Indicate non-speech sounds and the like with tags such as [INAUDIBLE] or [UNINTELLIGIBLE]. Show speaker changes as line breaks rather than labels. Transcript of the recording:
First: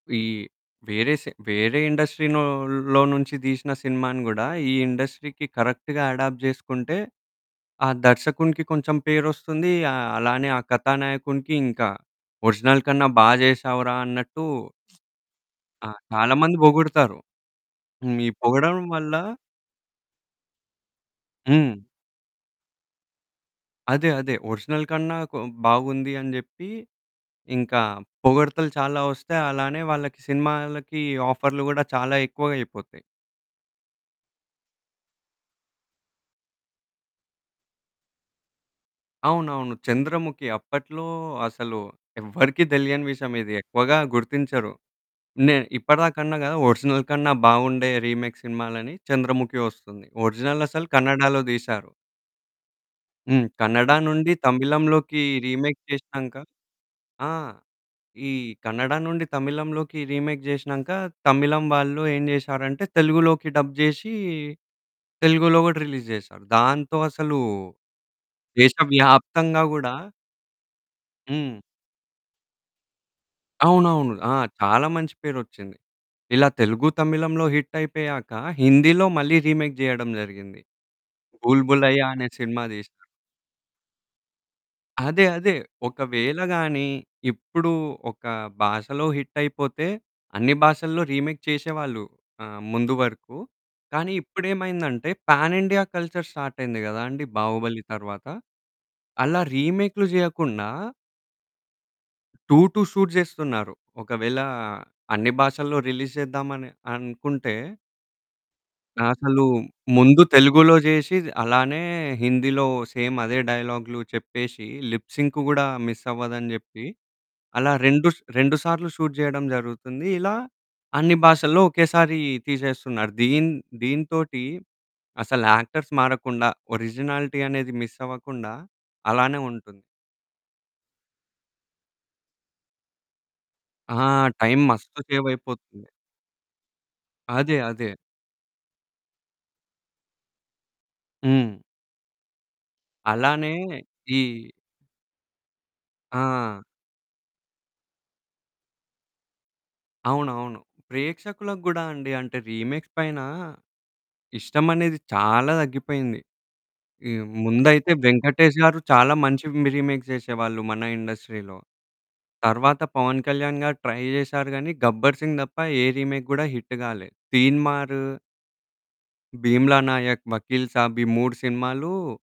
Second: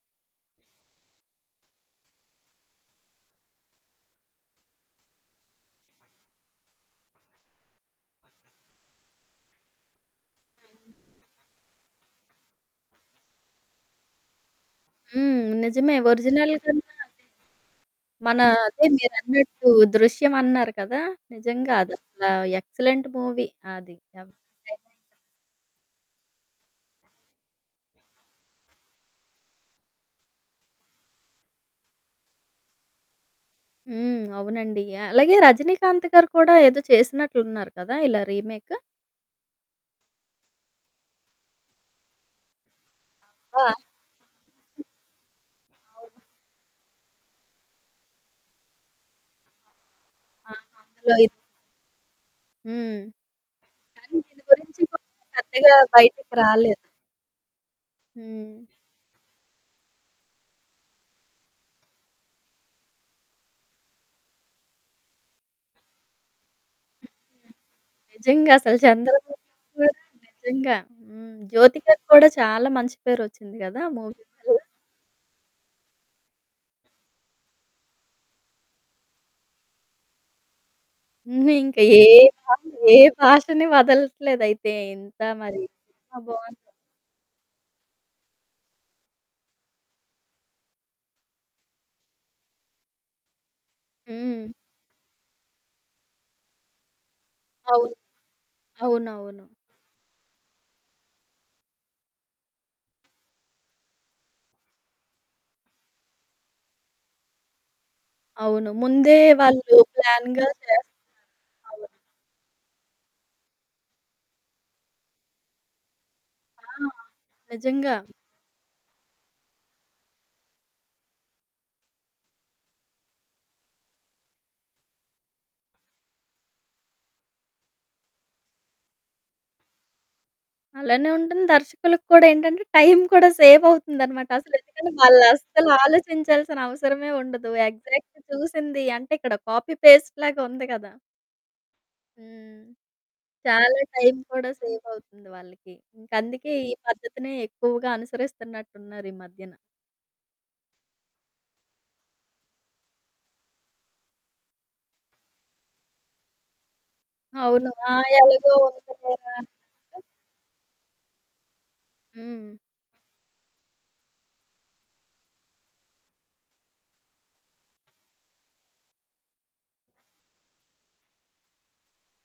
ఈ వేరే సే వేరే ఇండస్ట్రీనోలో నుంచి దీసిన సినిమాని గూడా ఈ ఇండస్ట్రీకి కరెక్ట్‌గా అడాప్ట్ జేసుకుంటే, ఆ దర్శకునికి కొంచెం పేరొస్తుందీ, ఆహ్, అలానే ఆ
అవును.
కథానాయకునికి ఇంకా. ఒరిజినల్ కన్నా బా జేశావురా అన్నట్టూ [SMACKS LIPS]
హ్మ్.
ఆ!
నిజమే.
చాలా
ఒరిజినల్‌
మంది
కన్నా
బొగుడుతారు. హ్మ్.
అదే
ఈ
మనా
పొగడడం
అదే
వల్ల
మీరన్నట్టు దృశ్యమన్నారు కదా! నిజంగా
హ్మ్.
అదసలా ఎక్సలెంట్ మూవీ అది.
అదే.
ఎవ్
అదే. ఒరిజినల్
[UNINTELLIGIBLE]
కన్నా కొ బాగుంది అని జెప్పీ, ఇంకా పొగడ్తలు చాలా ఒస్తాయి, అలానే వాళ్ళకి సినిమాలకి ఆఫర్లు గూడా చాలా ఎక్కువగయిపోతాయి.
హ్మ్. అవునండి. అలాగే 'రజినీకాంత్' గారు కూడా ఏదో చేసినట్లున్నారు కదా! ఇలా రీమేకు.
అవునవును. 'చంద్రముఖి' అప్పట్లో అసలు ఎవ్వరికీ దెలియని విషయమిది.
అబ్బా!
ఎక్కువగా గుర్తించరు. నే
అవును.
ఇప్పటిదాకన్నా గదా ఒరిజినల్ కన్నా బావుండే రీమేక్ సినిమాలని. 'చంద్రముఖి' వస్తుంది.
ఆ!
ఒరిజినలసలు
అందులో అయి
కన్నడాలో దీశారు.
హ్మ్.
హ్మ్. కన్నడా
కానీ
నుండి
దీని గురించి పె
తమిళంలోకి
పెద్దగా
రీమేక్
బయటికి
చేషినాంక
రాలేదు.
ఆ! ఈ
హ్మ్
కన్నడా నుండి తమిళంలోకి రీమేక్ జేషినాంక, తమిళం వాళ్ళు ఏం జేషారంటే, తెలుగులోకి డబ్ జేషీ, తెలుగులో గూడా రిలీజ్ జేశారు. దాంతో
హ్మ్.
అసలూ
నిజంగసల 'చంద్రముఖికి'
దేశవ్యాప్తంగా
కూడా
గూడా
నిజంగా. హ్మ్.
హ్మ్.
'జ్యోతికకి' కూడా చాలా మంచి పేరొచ్చింది గదా! ఆ
అవునవును.
మూవీ
ఆ!
వల్ల.
చాలా మంచి పేరొచ్చింది. ఇలా తెలుగు, తమిళంలో హిట్టయిపోయాక హిందీలో మళ్ళీ రీమేక్ జెయడం జరిగింది.
నువ్వు ఇంక ఏ
'బుల్‌బులయా' అనే సినిమా
[UNINTELLIGIBLE] ఏ
దీశారు.
భాషని వదలట్లేదయితే ఇంత
అదే. అదే.
మరీ. ఆ!
ఒకవేళ
బావుంది.
గానీ ఇప్పుడు ఒక భాషలో హిట్టయిపోతే, అన్ని భాషల్లో రీమేక్ చేషేవాళ్ళు ఆహ్, ముందు వరుకు, కానీ
హ్మ్.
ఇప్పుడేమైందంటే, ప్యానిండియా కల్చర్ స్టార్టయింది గదా అండి 'బాహుబలి'
అవును.
తర్వాత. అలా
అవునవును.
రీమేక్లు జెయ్యకుండా టు టు షూట్ జేస్తున్నారు. ఒకవేళా అన్ని భాషల్లో రిలీజ్ జేద్దామని అనుకుంటే
అవును. ముందే
అసలూ
వాళ్ళు
ముందు
ప్లాన్‌గా
తెలుగులో
చేస్తనారు.
జేషి అలానే
అవును.
హిందీలో సేమ్ అదే డైలాగ్లు చెప్పేషీ, లిప్ సింకు గూడా మిస్సవ్వదని జెప్పి,
ఆ!
అలా
నిజంగా.
రెండు స్ 2 సార్లు షూట్ జెయడం జరుగుతుంది. ఇలా అన్ని భాషల్లో ఒకేసారీ తీసేస్తున్నారు. దీన్ దీనితోటీ అసల యాక్టర్స్ మారకుండా, ఒరిజినాలిటీ అనేది మిస్సవ్వకుండా అలానే ఉంటుంది.
అలానే ఉంటంది, దర్శకులకి కూడా ఏంటంటే, టైం కూడా
ఆ!
సేవవుతుందనమాట.
టైం
అసలెందుకని
మస్తు
వాళ్ళస్సలు
సేవయిపోతుంది.
ఆలోచించాల్సిన అవసరమే ఉండదు.
అదే. అదే.
ఎగ్జాక్ట్‌గా చూసింది అంటే, ఇక్కడ కాపీ, పేస్ట్‌లాగుంది గదా!
హ్మ్.
హ్మ్.
అలానే
చాలా టైం
ఈ
కూడా సేవవుతుంది వాళ్ళకి. ఇంకందుకే
ఆ!
ఈ పద్ధతినే ఎక్కువగా అనుసరిస్తన్నట్టున్నారు ఈ మధ్యన.
అవునవును. ప్రేక్షకులకు గూడా అండి. అంటే, రీమేక్స్ పైనా ఇష్టమనేది చాలా దగ్గిపోయింది. ఈ
అవును. ఆ!
ముందైతే
ఎలగో
'వెంకటేష్' గారు
[UNINTELLIGIBLE]
చాలా మంచి
హ్మ్.
మి రీమేక్ జేషేవాళ్ళు మన ఇండస్ట్రీలో.
హ్మ్.
తర్వాత 'పవన్ కళ్యాణ్' గారు ట్రై జేశారు గానీ 'గబ్బర్ సింగ్' దప్ప ఏ రీమేక్ గూడా హిట్టు గాలే. 'తీన్‌మారు' 'భీమ్లా నాయక్', 'వకీల్ సాబ్' ఈ 3 సినిమాలు